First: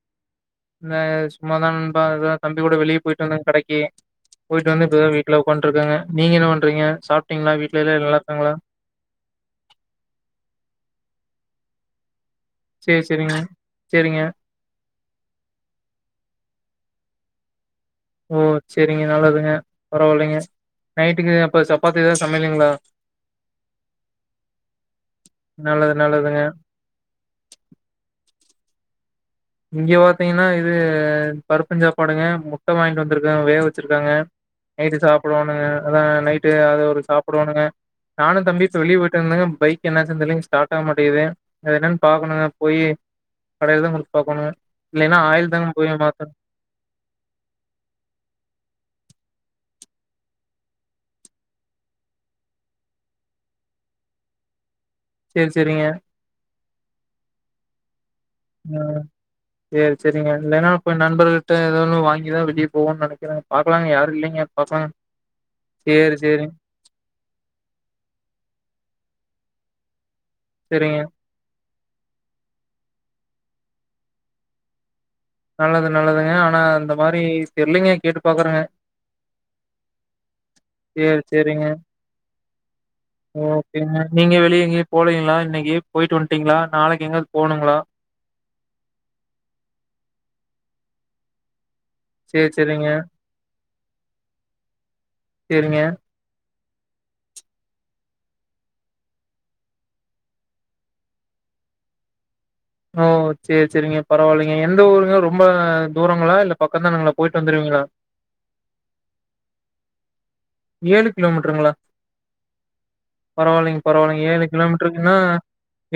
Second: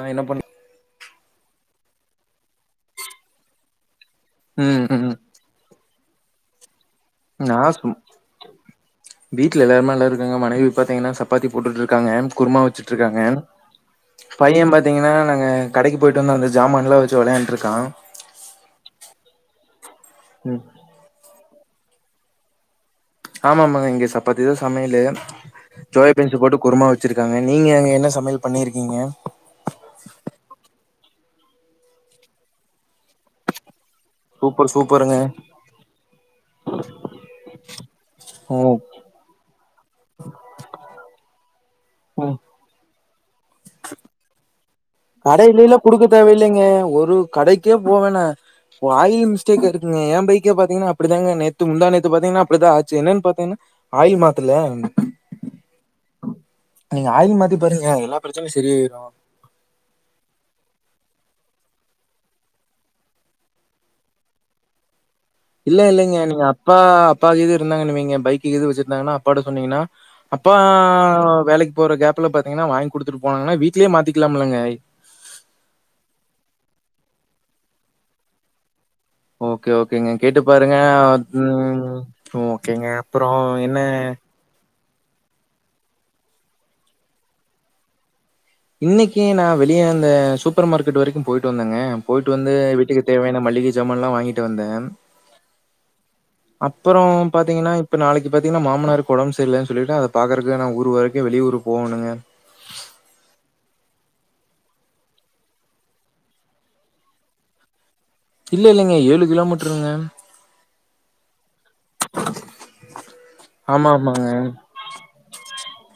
ஆ என்ன பண் நா சும்மாதா நண்பா அதா தம்பி கூட வெளிய போய்ட்டு வந்த கடைக்கி போய்ட்டு ம் வந்து இப்பதா ம் வீட்ல ஒக்கான்ட்ருக்க நீங்க என்ன பண் றீங்க நா சும் வீட்ல எல்லாருமே நல்லா இருக்காங்க மனைவி பாத்தீங்கன்னா சப்பாத்தி போட்டுட்ருக்காங்க குருமா சேரி வெச்சுட்ருக்காங்க சேரிங்க சேரிங்க பைய பாத்தீங்கன்னா நாங்க கடைக்கு போய்ட்டு வந்த அந்த ஜாமான ல்லா வெச்சு வெளயாண்ட்ருக்கா ஓ செரிங்க நல்லதுங்க பரவால்லைங்க ம் நைட்டுக்கு இப்ப சப்பாத்திதா சமையலுங்ளா ஆமாம்மாங்க இங்க சப்பாத்திதா சமையலு நல்லது சோயா பீன்ஸ் நல்லதுங்க அ போட்டு குருமா வெச்சிருக்காங்க நீங்க அங்க என்ன சமையல் பண்ணிருக்கீங்க அஹ் பருப்புஞ்சாப்பாடுங்க முட்ட வாங்கிட்டு வந்துருக்க வே ச்சூருக்காங்க சூப்பர் நைட்டு சூப்பருங்க சாப்டோனுங்க அதான் நைட்டு அத ஒரு சாப்டோனுங்க நானு தம்பி ஓ இப்ப வெளிய பொய்ட்டுருந்தங்க பைக் என்னாச்சு தெர்லங் ஸ்டார்ட் ஆவ மாட்டேகுது அது என்னன் ம் பாக்கணுங்க போய்யி கடைல் தா [unintelligible] [unintelligible] ஆயில் தாங்க கடைலல போய் குடுக்க மாத்தணு தேவல்லைங்க ஒரு கடைக்கே போவேனா ஆயில் மிஸ்டேக் இரு யேன் பைக்கே பாத்தீங்ன்னா அப்டிதாங்க நேத்து முந்தா நேத்து பாத்தீங்ன்னா அப்டிதா ஆச்சு என்னன் பாத்தீங்ன்னா ஆயில் மாத்தல்ல சேரி சேரிங்க நீங்க ஆயில் மாத்தி பாருங்க எல்லா பிரச்சனையு செரியாய்ரோம் செரிங்க இல்லன்னா அப்ப நண்பர்கிட்ட ஏதோ ன்னு வாங்கிதா வெளிய போவோ நனைக்கிற பாக்கலாங்க யார் இல்லைங்க பாக்கலா இல்ல இல்லைங்க நீங்க அப்பா அப்பா எது இருந்தாங்கன்னு வெய்ங்க பைக்கு‌ எது வச்சிருந்தாங்கன்னா போட சொன்னீங்கன்னா அப்பா சேரிங்க வேலைக் இப்போ ஒரு கேப்ல பாத்தீங்கன்னா வாங்கி குடுத்துட்டு போனங்கனா வீட்லயே மாத்திக்கலாம் இல்ங்க நல்லது நல்லதுங்க ஆனா அந்த மாரி தெரியிலங்க கேட்டு பாக்குறங்க ஓகே ஓகேங்க கேட்டு பாருங்க சேரி சேரிங்க உம் ஓகேங்க அப்புறம் என்ன ஓகேங்க நீங்க வெளிய எங்கயு போலீங்களா இன்னைக்கு போயிட்டு வந்ட்டீங்களா நாளைக்கு எங்கயாவது போகணுங்களா இன்னக்கி நா வெளியே இந்த சூப்பர் மார்க்கெட் வரைக்கும் போயிட்டு வந்தேங்க போயிட்டு சேரி வந்து சேரிங்க வீட்டுக்கு தேவையான மளிகை ஜமான்ல்லா வாங்கிட்டு வந்தேன் சேரிங்க அப்புறோ பாத்தீங்கன்னா இப்ப நாளைக்கு பாத்தீங்கன்னா மாமனார்க்கு ஓடம்பு செரியலன்னு சொல்லிட்டு அத பாக்குறக்கு நான் ஊர் வரைக்கும் வெளியூர் போகணுங்க ஓ சேரி சேரிங்க பரவாயில்லைங்க எந்த ஊருங்க ரொம்ப தூரங்களா இல்ல பக்க்தான்ங்கள போயிட்டு வந்துருவீங்களா இல்ல இல்லலைங்க ஏழு கிலோ மீட்டருங்க ஏழு கிலோ மீட்டருங்களா பரவாயில்லைங்க ஆமா பரவாயில்லைங்க ஆமாங்க ஏழு கிலோ மீட்டருன்ன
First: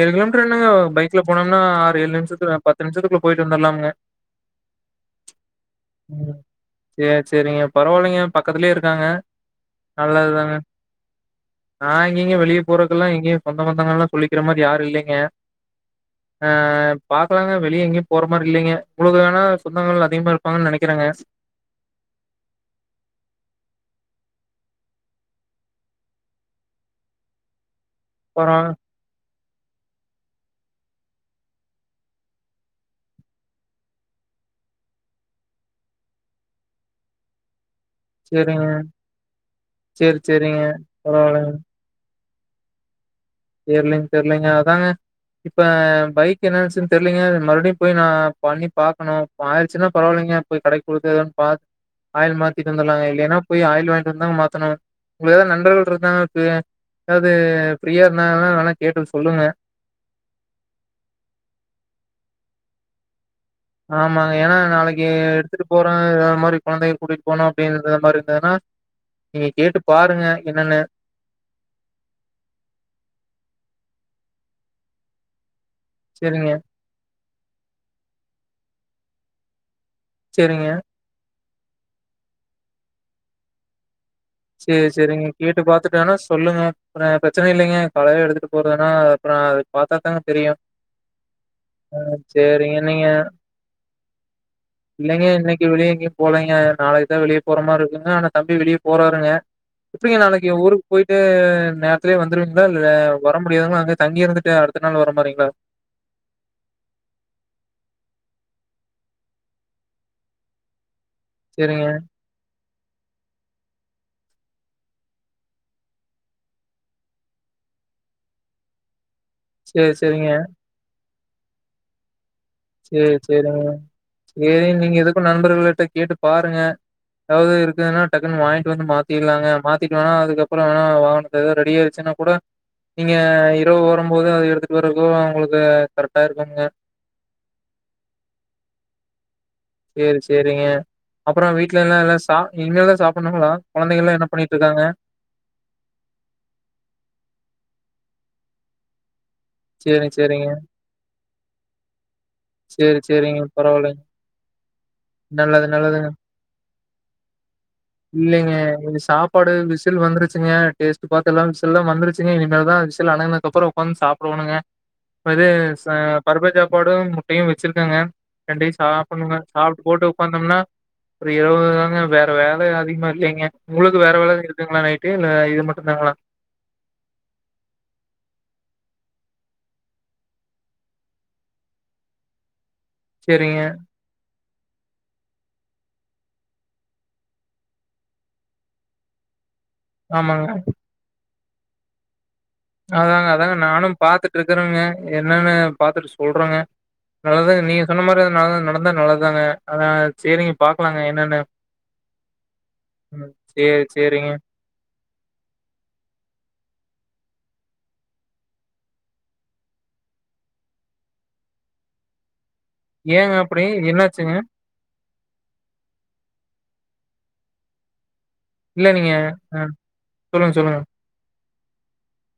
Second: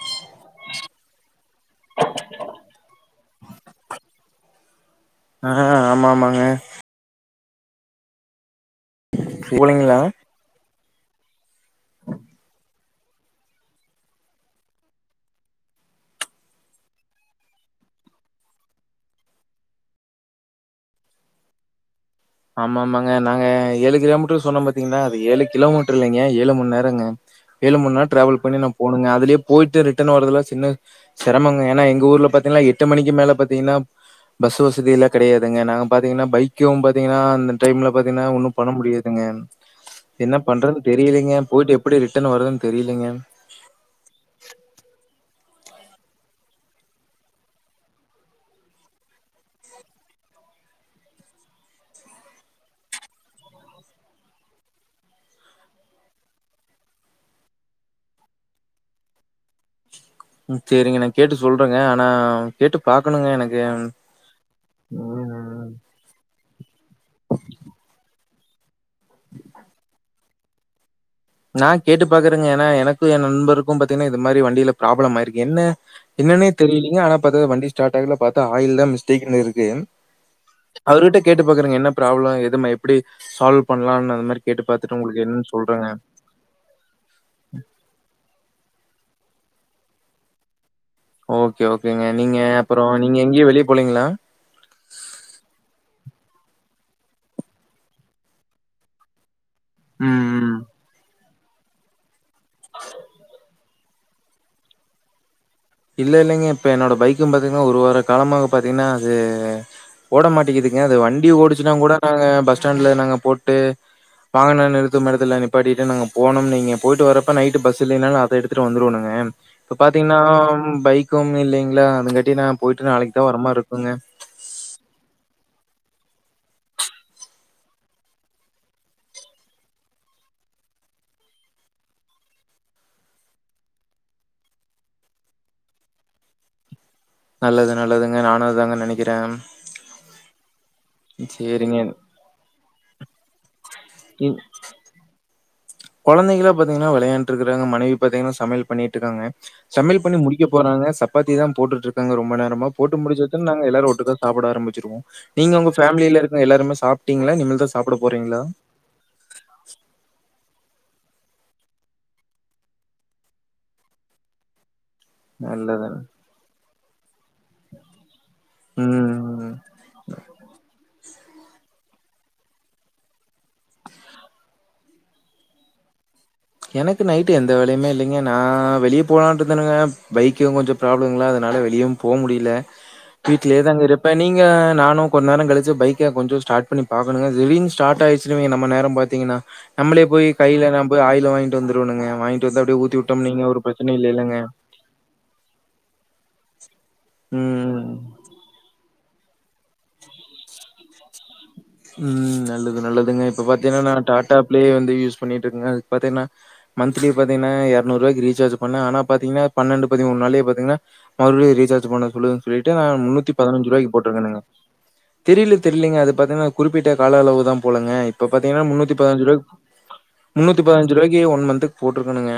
ஏழு கிலோ அப்புறோ என்னங்க பைக்ல போனம்னா ஆறு ஏழு நிமிஷத்துல பத்து நிமிஷத்துக்குள்ள போயிட்டு வந்துலாமங்க ச்சு ஆ ஆமா ம் ஆமாங்க சேரி சேரிங்க பரவாலைங்க பக் துலேயே இருக்காங்க போலீங்களா நல்லது தாங்க நா இங்கயெங்க வெளியே போறக்கு எல்லா எங்கேயு சொந்த பந்தங்கள் எல்லா சொல்லிக்கிற மாரி யாரு இல்லைங்க ஆஹ் பாக்கலாங்க வெளியே எங்கேயு போற மாரி இல்லைங்க உங்களுக்கு வேணா சொந்தங்கள் அதிகமா இருப்பாங்கன்னு நினைக்கிறங்க ஆமா ஆமாங்க நாங்க ஏழு கிலோமீட்டர் சொன்னோ பாத்தீங்கன்னா அது ஏழு கிலோமீட்டர் இல்லைங்க ஏழு மணி நேரம்ங்க ஏழு மணி நேரோ ட்ராவல் பண்ணி பரவால நா போகனுகுங்க அதலயே போயிட்டு ரிட்டர்ன் வர்றதுல சின்ன சிரமங்க ஏன்னா எங்க ஊர்ல பாார்த்தீங்கன்னா எட்டு மணிக்கு மேல பார்த்தீங்கன்னா பஸ் வசதி எல்லா கிடையாதுங்க நாங்க பார்த்தீங்கன்னா பைக்கு தீங்கன்னா டைம்ல பாத்தீங்கன்னா ஒன்னு சரிங்க. பண்ண முடியாதுங்க சரி, என்ன சரிங்க. பண்றதுன்னு தெரியலங்க பரவாயில்லைங்க. போயிட்டு எப்படி ரிட்டன் எத்தன வருதுன்னு தெரியல்லைங்க தெரியலங்க தெரியலங்க அதாங்க இப்ப பைக் என்னச்சுன்னு தெரியலீங்க மறுபடியு போய் நா பண்ணி பாக்கணு ஆயிடுசின்னா பரவாயில்லைங்க போய் கடைக்கு போயிட்டுன்னு ஆயில் மாத்திட்டு வந்துர்லாங்க இல்லலைன்னா போய் ஆயில் வாங்கிட்டு இருந்தாங்க மாத்தணு உங்களுக்கு ஏதாவது நண்பர்கள் இருந்தாங்க யாரவது ப்ரியா ருந்தங்கனா நல்லா கேட்டு சொல்லுங்க ம் சேரிங்க நா கேட்டு சொல்றேங்க ஆனா கேட்டு பாக்கணுங்க எனக் ஆமாங்க ஏன்னா நாளைக்கு எடுத்துட்டு போறேன்ற மாரி குழந்தைகள கூட்டிட்டு போனோ அப்படின்ற மாதிரி அதா நா நீங்க கேட்டு பாருங்க என்னன்னு நா கேட்டு பாக்குறேங்க ஏனா எனக்கு என் நண்பருக்கு பாத்தீங்கா இது மாரி வண்டியில ப்ராப்ளம் ஆயிருக்கு என்ன என்னன்னே செரிங்க தெரிலீங்க ஆனா பாதா வண்டி ஸார்ட் ஆகல பாதா ஆயில் தா மிஸ்டேக்குனு இருக்கு செரிங்க அவர்கிட்ட கேட்டு பாக்குறங்க என்ன ப்ராப்ளம் எது எப்படி சால்வ் பண்ணலானு இந்த மாரி கேட்டு சேரி பாத்துட்டு உங்களுக்கு செரிங்க என்னன்னு கேட்டு சொல்றங்க பாத்துட்டு வேணா சொல்லுங்க பிர பிரச்சன இல்லைங்க காலைல எடுத்துட்டு போறதுன்னா அப்ரோ அது பார்த்தாதாங்க தெரியு ஓகே ஆ ஓகேங்க நீங்க சேரிங்க அப்ரோ நீங்க எங்கயு வெளிய போலீங்களா போலீங்க நாளைக்கு தா வெளியே போற மாரி இருக்குங்க ஆனா தம்பி வெளிய போற [unintelligible] ப்படிங்க ம், நாளைக்கு ம். ஊருக்கு போயிட்டு [unintelligible] நேரத்துலியே வந் துருந்தா வாஹ் வர முடியாதுங்க அங் தங்கி இருந்துட்டு அடுத்த நாள் வர மாரிங்களா இல்ல இல்லைங்க இப்ப என்னோட பைக்கும் பாத்தீங்கன்னா ஒரு வார காலமா பாத்தீங்கன்னா அது ஓட மாட்டிக்கிதுங்க அது வண் டி ஓடுச்சன்னா சேரிங்க கூட நாங்க பஸ் ஸ்டேண்டுல நாங்க போட்டு வாகன நிறுத்தும் இடத்தில நிப்பாடிட்டு நாங்க போனோம்னு வைங்க போயிட்டு வரப்போ நைட்டு பஸ் இல்லைனாலு அத எடுத்துட்டு வந்துருவோ நாங்க இப்ப சேரி பாத்தீங்கன்னா சேரிங்க பைக்கும் இல்லைங்களா அதுங்காட்டி நா போயிட்டு நாளைக்கு சேரி தா வர மாரி சேரிங்க இருக்குங்க சேரி நீங்க எதுக்கு நண்பர்கள கேட்டு பாருங்க எதாவுது இருக்குதுனா டக்குனு வாங்கிட்டு வந்து மாத்திர்லாங்க மாத்திட்டு வேணா அதுக்கப்புற வேணா வாகனத்த ஏதோ ரெடியாயிச்சுனா கூட நீங்க இரவு வரும் போது அத எடுத்துட்டு வரதுக்கு உங்களுக்கு கரெக்டா இருக்குங்க நல்லது நல்லதுங்க நானு அதாங்க நெனைக்கிறே சேரி சேரிங்க அப்புற சேரிங்க வீட்லெலா எல்லா சாப் இனிமேதா சாப்பன்னுங்களா கொழந்தைங்களா என்ன பண்ணிட்ருக்காங்க கொழந்தைங்களா பாத்திங்னா வெளையாண்ட்ருக்கறாங்க மனைவி பாத்திங்னா சமையல் பண்ணிட்ருக்காங்க சமையல் சேரி பண்ணி முடிக்க சேரிங்க போறாங்க சப்பாத்திதா போட்டுட்ருக்காங்க ரொம்ப நேரமா போட்டு சேரி சேரிங்க முடிச்சதுன் நாங்க எல்லாரு பரவாயில்லைங்க ஒட்டுக்கா சாப்பிட ஆரம்பிச்சிருவோ நீங்க நல்லது உங்க நல்லது ஃபேமிலில இருக்கவங்க எல்லாருமே சாப்ட்டிங்ளா இனிமேல்தா சாப்ட போறிங்ளா இல்லைங்க இது சாப்பாடு விசில் வந்துருச்சுங்க டேஸ்ட் பாத்து எல்லா விசில்லா வந்துருச்சுங்க இனிமேல்தா விசில் அடங்குனதுகப்பற உக்காந்து சாப் சாப்பட்டு டோணுங்க அது ச நல்லது பருப்பு சாப் பாடும் முட்டையு வெச்சிருக்கங்க ரெண்டையு சாப்டன்னுங்க ம் சாப்ட்டு போட்டு உக்காந்தம்னா ஒரு இருவது தாங்க வேற வேலை அதிகமா இல்லைங்க உங்களுக்கு வேற வேலை இருக்குதுங்ளா நைட்டு இல்ல இது மட்டுந்தாங்ளா எனக்கு நைட்டு எந்த வேலையுமே இல்லைங்க நா வெளிய போலான்ட்ருந்தனுங்க பைக்கு கொஞ்ச ப்ராப்ளங்ளா அதனால வெளியுவு போ முடில சேரிங்க வீட்லயேதாங் இருப்ப நீங் இங்க நானு கொஞ்சநேரம் கழிச்சு பைக்க கொஞ்சோ ஸ்டார்ட் பண்ணி பாக்கணுங்க திடீர்ன்னு ஸ்டார்ட் ஆயிச்சினு வைங்க நம்ம நேரம் பாத்தீங்கனா நம்பளே போய் ஆமாங்க கையில நம்ப ஆயி ல வாங்கிட்டு வந்துருவனுங்க வாங்கி அதாங்க அதாங்க நானு பாத்துட்டு இருக்கறங்க என்னன்னு பாத்துட்டு சொல் றங்க நல்லதுதாங்க நீங்க ம். சொன்ன மாரி அது நட நடந்தா நல்லது தாங்க அதா சேரிங்க பாக்கலாங்க எ ம் நல்லது நல்லதுங்க ம் இப்ப பாத்தீங்கனா சேரி நா சேரிங்க டாடா பிளே வந்து யூஸ் பண்ணிட்டு இருக்கேங்க அதுக்கு பாத்தீங்கனா மந்த் லி பாத்தீங்கனா எரநூறு ரூவாய்க்கு ரீசார்ஜ் பண்ண ஆனா பாத்தீங்கனா பன்னெண்டு, பதிமூணு நாள்லயே பாத்தீங்கனா மறுபடியு ரீசார்ஜ் பண்ண சொல்லுது சொல்லிட்டு நா முன்னூத்தி ஏங்க அப்டி பதினஞ்சு ரூவாய்க்கு என்னாச்சுங்க போட்டுருக்கனுங்க தெரில தெரிலிங்க அது அதா குறிப்பிட்ட கால அளவுதான் போலங்க இ இப்ப பாத்தீங்கன்னா இல்ல முன்னூத்தி நீங்க பதினாஞ்சு ரூவாய்க்கு அ சொல்லுங்க, முன்னூத்தி சொல்லுங்க. பதினாஞ்சு ரூவாய்க்கு ஒன் மந்த்க்கு போட்ருக்கனுங்க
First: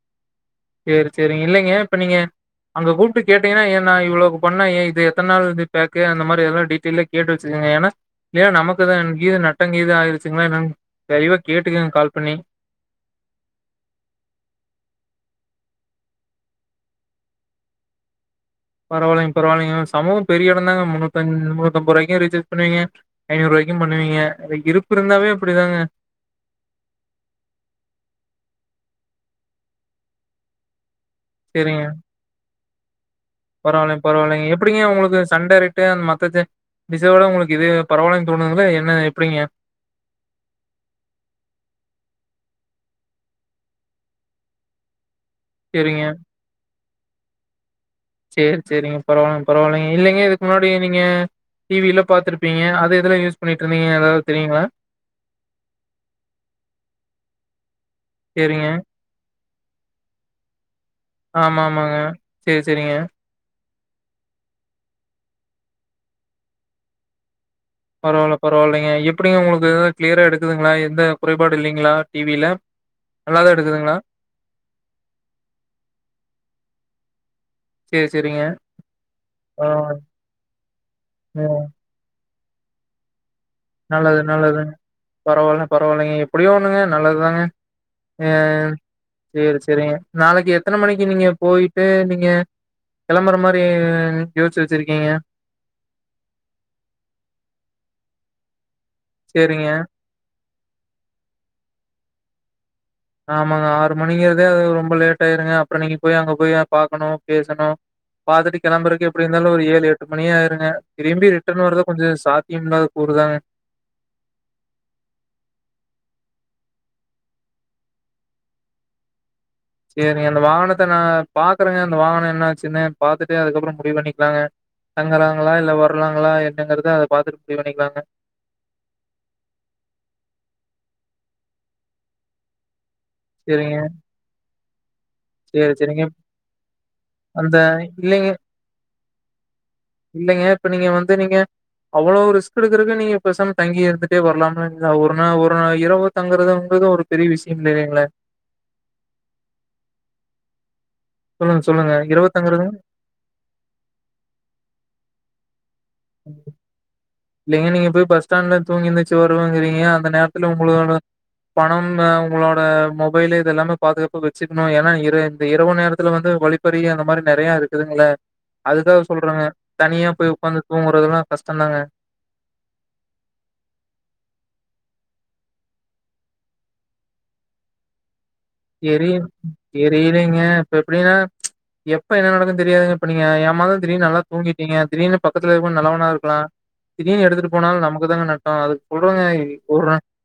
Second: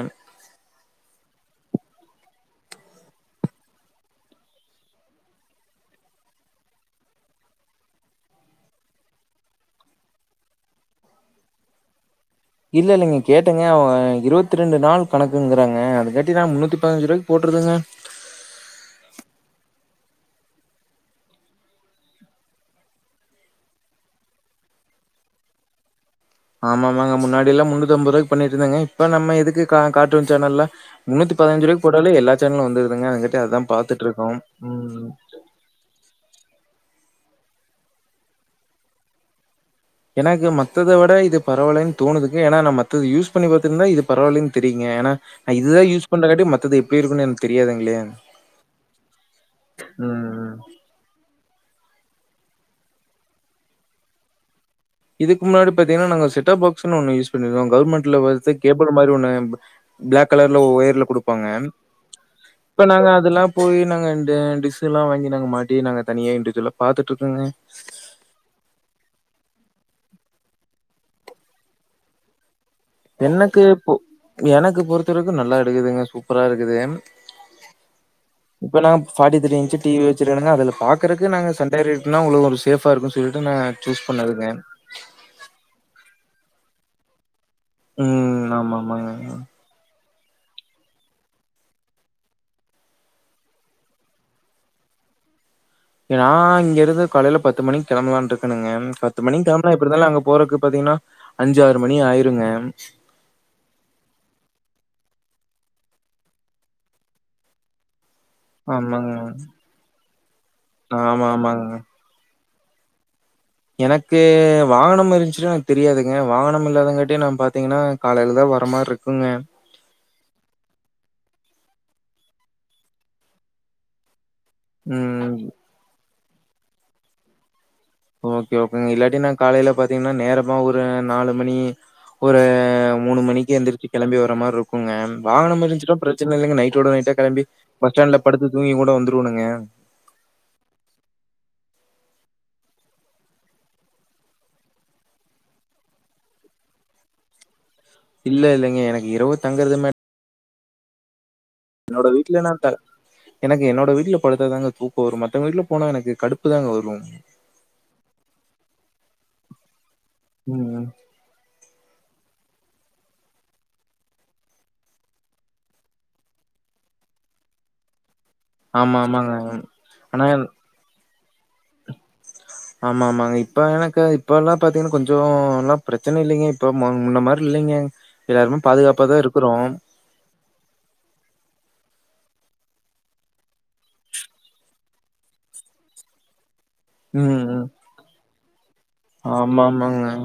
சேரி சேரிங்க இல்லங்க இப்ப நீங்க அங்க கூப்ட்டு கேட்டீங்கனா ஏ நா இவ்ளோவுக்கு பண்ணா ஏ இது எத்தன நாள் இது பேக்கு அந்த மாரி எல்லா டீட்டைல்டா கேட்டு வச்சுக்கங்க ஏன்னா இல்லயா நமக்குதா கீது நட்டங்கீது ஆகிருச்சுங்களா என்னன்னு தெளிவா கேட்டுக்கங்க கால் பண்ணி இல்ல இல்லலங்க கேட்டங்க அவங்க இருவத்து ரெண்டு நாள் கணக்குங்றாங்க அது கட்டி நா முன்னூத்தி பதினஞ்சு ரூவாய்க்கு போட்டுருந்தங்க பரவால்லைங்க பரவால்லைங்க, சமூகம் பெரிய எடம்தாங்க முந்நூத் முந்நூத்து ஐம்பது ரூவாய்க்கு ரீசார்ஜ் பண்ணுவீங்க ஐநூறு ரூவாய்க்கு பண்ணுவீங்க அது இருப்பு இருந்தாவே அப்டித்தாங்க ஆமாமாங்க முன்னாடி எல்லா முன்னூத்து ஐம்பது ரூவாய்க்கு பண்ணிட்டு இருந்தங்க இப்ப நம்ம எதுக்கு கார்ட்டூன் சேனல்லா முன்னூத்தி பதினந்து ரூவாய்க்கு போட்டாலே எல்லா சேனலு வந்துரு தூங்க அது கட்டி பரவால்ல பரவாயில்லைங்க, எப்டிங்க உங்களுக்கு சன் டேரைக்ட்டு அந்த மத்த சே டிஷ்சவிட உங்களுக்கு இது பரவாயில்லனு தோணுதுங்கா என்ன எப்டிங்க எனக்கு மத்தத விட இது பரவால்லைனு தோணுதுங்க ஏன்னா நா மத்தது யூஸ் பண்ணி பாத்திருந்தா இது பரவாயில்லைனு தெரியுங்க ஏனா செரிங்க தெரியாதுங்களே. செரி செரிங்க பரவா பரவாயில்லைங்க இல்லைங்க ம், இதுக ம். முன்னாடி நீங்க டிவில பாத்துருப்பீங்க அது எதுல யூஸ் பண்ணிட்டு இருந்தீங்க ஏதாது தெரிங்களா இதுக்கு முன்னாடி பாத்தீங்கன்னா நாங்க செட் ஆஃப் பாக்ஸ்னு ஒன்னு யூஸ் பண்ணி இருந்தோம் கவர்மெண்ட்ல வந்து சேரிங்க. கேபிள் மாரி ஒன்னு பிளாக் கலர்ல ஒயர் ல குடுப்பாங்க ஆமா ஆமாங்க. சேரி இப்ப சேரிங்க. நாங்க அதெல்லாம் போய் நாங்க இந்த டிஷ் எல்லா வாங்கி நாங்க மாட்டி நாங்க தனியா இன்டுஜுவல பாத்துட்டு இருக்கோங்க அதுலா கிளியரா எடுக்குதுங்களா எந்த குறைபாடும் இல்லங்களா டிவில நல்லாதான் எனக்கு இப்ப எடுக்குதுங்களா? எனக்கு பொறுத்தவரைக்கும் நல்லா எடுக்குதுங்க சூப்பரா இருக்குது சேரி சேரிங்க. இப்ப நா ஃபார்ட்டி த்ரீ இன்ச் பரவால்ல. டிவி வச்சிருக்கேங்க அதுல பாக்குறதுக்கு நாங்க ம். சன் டைரக்ட் நா உங்களுக்கு சேபா இருக்கும் நல்லது நல்லது பரவாயில்ல பரவாயில்லைங்க எப்பிடியும் சொல்லுங்க நல்லதுதாங்க ம் ஆமா ஆமாங்க சேரி சேரிங்க நாளைக்கு எத்தன மணிக்கு நீங்க போயிட்டு நீங்க கெளம்புற மாரி யோசிச்சு வச்சிருக்கீங்க நா இங்கருந்து காலையில பத்து மணிக்கு கெளம்பலான்னு இருக்கனுங்க பத்து மணி சேரிங்க. களம்புனா எப்டி இருந்தாலும் அங்க போறக்கு பாத்தீங்கன்னா அஞ்சாறு மணி ஆயிருங்க ஆமாங்க ஆறு மணிங்கிறதே அது ரொம்ப லேட் ஆயிருங்க அப்றோம் நீங்க போய் அங்க போய் பாக்கணும் பேசணும் பாத்துட்டு கிளம்புறக்கு ஆமாங்க எப்டி இருந்தாலும் ஒரு ஏழு எட்டு மணி ஆயிருங்க ஆமா திரும்பி ரிட்டன் ஆமாங்க வர்றது கொஞ்சம் சா இன்னொரு கூறுதாங்க எனக்கு வாகனம் இருந்துச்சுனா எனக்கு தெரியாதுங்க வாகனம் இல்லாதங்கட்டி நா பாத்தீங்கன்னா காலைலதா வர மாரி இருக்குங்க சேரிங்க அந்த வாகனத்த நா பாக்குறேங்க அந்த வாகனம் என்ன ஆச்சுன்னு பாத்துட்டு அதுக்கப்பறம் முடிவு பண்ணிக்கலாங்க ம் தங்கறாங்களா இல்ல வர்லாங் ங்களா என்னங்கறத அத பாத்துட்டு முடிவு பண்ணிக்கலாங்க ஓகே ஓகேங்க இல்லாட்டி நா காலையில பாத்தீங்கன்னா நேரமா ஒரு நாலு மணி ஒரு மூணு மணிக்கு சரிங்க. எந்திரிச்சு களம்பி வர மாரி இருக்கும் குங்க வாகனம் சரி, இருந்துச்சுனா சரிங்க. பிரச்சன இல்லைங்க நைட்டோட நைட்டா கிளம்பி அந்த பஸ் ஸ்டாண்ட்ல இல்லைங்க படுத்து தூங்கி கூட வந்துருவனுங்க இல்லைங்க. இப்ப நீங்க வந்து நீங்க அவ்ளோ ரிஸ்க் எடுக்றதுக்கு நீங்க பேசாம தங்கி இருந்துட்டே வரலாம்ல ஒரு ஒரு இரவு தங்குறதுங்குறது ஒரு பெரிய விஷயம் இல்லை இல்லைங்களே. இல்ல இல்லங்க எனக்கு இரவு தங்குறது மேட் சொல்லுங்க, சொல்லுங்க. என்னோட இரவு வீட்டுல தங்குறது நான் த எனக்கு என்னோட வீட்டு்ல படுத்தா தாங்க தூக்கம் வரும் மத்தவங்க வீட்ல போனா எனக்கு கடுப்பு தாங்க வரும் இல்லங்க நீங்க போய் பஸ்ஸ்டாண்ட்ல தூங்கி எந்திரிச்சு வருவங் கிறீங்க அந்த நேரத்ல ம் உங்களுக்கானு பணம் உங்களோட மொபைல் இது எல்லாமே பாதுகாப்பு வச்சுக்கணும் ஏன்னா இன் இந்த இரவு நேரத்துல வந்து வழிப்பறி அந்த மாதிரி நெறைய இருக்குதுங்களே ஆமா அதுக்காக ஆமாங்க சொல்றாங்க தனியா ஆனா போய் உக்காந்து தூங்கறதுலாம் கஷ்டம் தாங்க ஆமா ஆமாங்க இப்ப எனக்கு இப்ப எல்லா பாத்தீங்கன்னா கொஞ்சோ எல்லா பிரச்சன இல்லிங்க இப்ப முன்ன மாரி இல்லிங்க தெரி தெரியலிங்க இப்ப எப்டின்னா எப்ப என்ன நடக்கும்னு தெரியாதுங்க இப்ப நீங்க ஏமாந்து திடீர்னு நல்லா தூங்கிட்டீங்க திடீர்னு பக்கத்துல இருக்குறவன் நல்லவனா இருக்கலா திடீர்னு ம் எடுத்துட்டு ம் போனாலு நமக்கு தா நட் ஆஹ் அது ஆமா சொல்றங்க ஆமாங்க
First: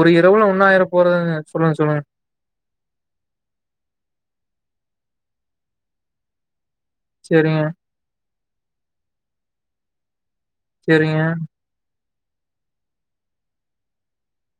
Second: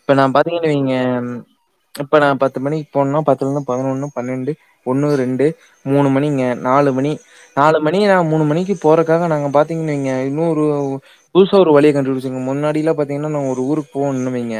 ஒரு இப்ப நான் இரவுல பாத்தீங்கன்னு ஒண்ணாயிர வைங்க போறதுல சொல்லுங்க சொல்லுங்க இப்ப நான் பத்து மணிக்கு போணோன்னா பத்துலிருந்து பதினொன்னு பன்னெண்டு ஒன்னு ரெண்டு மூணு மணிங்க நாலு மணி செரிங்க நாலு மணி நா மூணு மணிக்கு போறக்காக நாங்க பாத்தீங்கன்னா வைங்க இன்னொரு இன்னோரு செரிங்க புதுசா ஒரு வழிய கண்டு புடிச்சு முன்னாடி அப்டிலா பாத்தீங்கன்னா நாங்க ஒரு ஊருக்கு போகுனுன்னா வைங்க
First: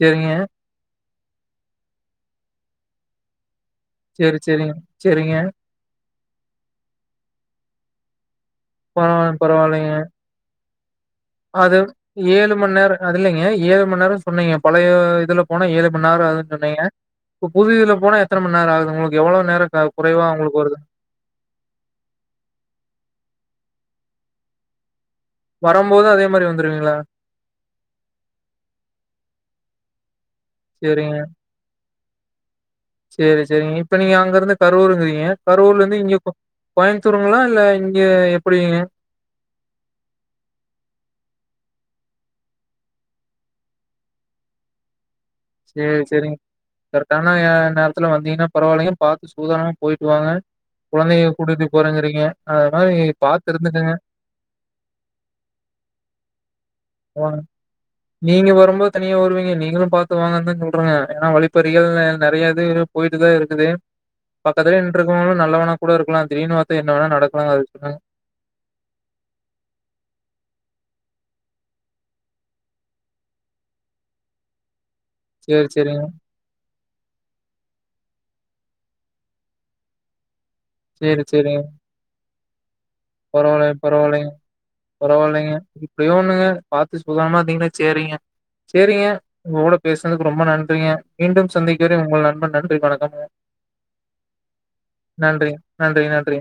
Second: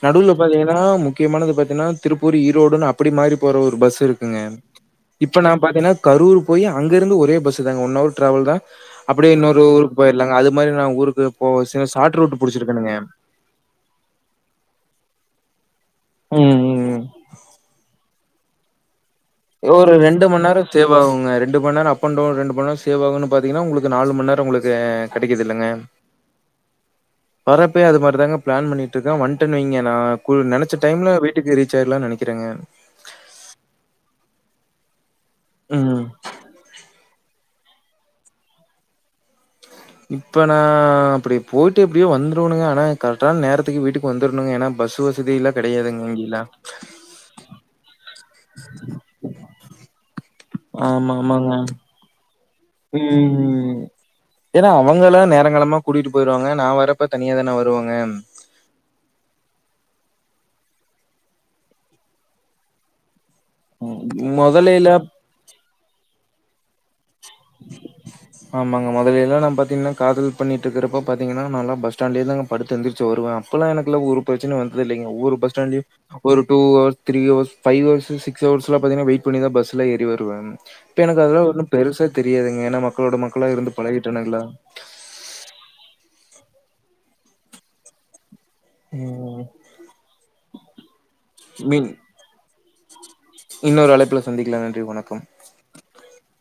செரிங்க நடுவுல பாத்தீங்கனா முக் முக்கியமானது பாத்தீங்கனா திருப்பூரு ஈரோடு அப்டி மாறி போற ஒரு பஸ் சேரி இருக்குங்க சேரிங்க சேரிங்க இப்ப நா பாத்தீங்கன்னா கரூர் போய் அங்கேருந்து ஒரே பஸ் தாங்க ஒன் அவர் ட்ராவல் தா பரவால அப்டியே இன்னொரு பரவாயில்லைங்க ஊருக்கு போயிர்லாங்க அது மாரி நா ஊருக் போ சில சாட் ரூட் மணி புடிச்சிருக்கனுங்க. நேரம் அதில்லிங்க ஏழு மணி நேரம் சொன்னீங்க பழைய உ இதுல போன ஏழு மணிநேரோ ஆகுனு ம், சொன்னீங்க ம், ம். இப்ப புது இதுல போன எத்தன மண்ணேர ஆகுது உங்களுக்கு எவ்ளோ நேரோ க ஒரு ரெண்டு குறைவா உங்களுக்கு மண்ணேரம் வருது சேவாகுங்க ரெண்டு மண்ணேநேரம் அப் அண்ட் டவுன் ரெண்டு மண்ணேரம் சேவ் ஆகு பாத்தீங்கன்னா உங்களுக்கு நாலு மண்ணேரம் உங்களுக்கு கெடைக்குது வரும்போது அதே மாரி வந்துருவீங்களா வரப்பயு அது மாரிதாங்க பிளான் பண்ணிட்டுருக்க வன்டன் வைங்க நா நெனச்ச டைம்ல சேரிங்க வீட்டுக்கு ரீச் ஆய்ரலனு நெனைகிற க்கிறங்க சேரி சேரிங்க இப்ப நீங்க அங்க இருந்து கரூரிங்கிறீங்க கரூர்ல இருந்து ம் இங்க கோய கோயம் ருங்களா இல்ல இங்க எப்பிடிங்க இப்ப நா அப்டி போயிட்டு எப்டியோ வந்துருவனுங்க ஆனா கரெக்டான நேரத்துக்கு வீட்டுக்கு வந்துருனங்க ஏன்னா பஸ்சு வசதி சேரி சேரிங்க கரக்டான்ன நேர்த்துல வந்தீங்ன்னா பரவாயில்லைங்க பாத்து சூதானமா போயிட்டு வாங்க ஆமா கொழந்தைய ஆமாங்க கூட்டிட்டு போறேங்கிறீங்க அது மாரி பாத்து ம் இருந்துக்கங்க ஏன்னா அவங்கலா நேரங்காலமா கூட்டிட்டு போயிருவாங்க நா வரப்ப தனியா தான வருவாங்க வாங்கத்தா சொல்றாங்க ஏன்னா வழிப்பறிகள் நெறைய இது போயிட்டு தா இருக்கு குது ம் பக்கத்துல மொதலைல நின்ட்டுருக்கவனு நல்லவனா கூட இருக்லா திடீனு பாத்தா என்னவேனா நட ஆமாங்க மொதல்ல எல்லா நம் பாத்தீங்கன்னா காதல் பண்ணிட்டுருக்குறப்போ பாத்தீங்கன்னா நா லா பஸ்டாண்ட்லேயே தா படுத்தெந்துர்ச்சு வருவே அப்பல்லா எனக்கு ஒரு ப்ரெச்சன வந்து ல்லா இல்லைங்க ஒவ்வொரு சரி, பஸ்டாண்லியு சரிங்க. ஒரு two hours three hours five hours சிக்ஸ்ஹர்ஸ்லா பாத்தீங்கனா வெயிட் பண்ணிதா பஸ்ல ஏறி வருவே இப்ப எனக்கு அதுல ஒண்ணும் பெருசா தெரியாதுங்க ஏன்னா மக்களோட மக்களா பரவாயில்ல இருந்து பரவாயில்லைங்க பழகிட்டேனுங்களா. பரவாயில்லைங்க எப்படியோ ஒண்ணுங்க பாத்து சூதானமா இருந்தீங்ன்னா சேரிங்க சேரிங்க ம். உங்ககூட பேசுனதுக்கு ரொம்ப நன் றிங்க மீண்டும் மீன் சந்திக்கிறே உங்கள் நண்பன் [unintelligible] [unintelligible] வணக்கம்ங்க இன்னொரு அழைப்புல சந்திக்லா நன்றி வணக்கம் நன்றிங்க, நன்றி, நன்றி.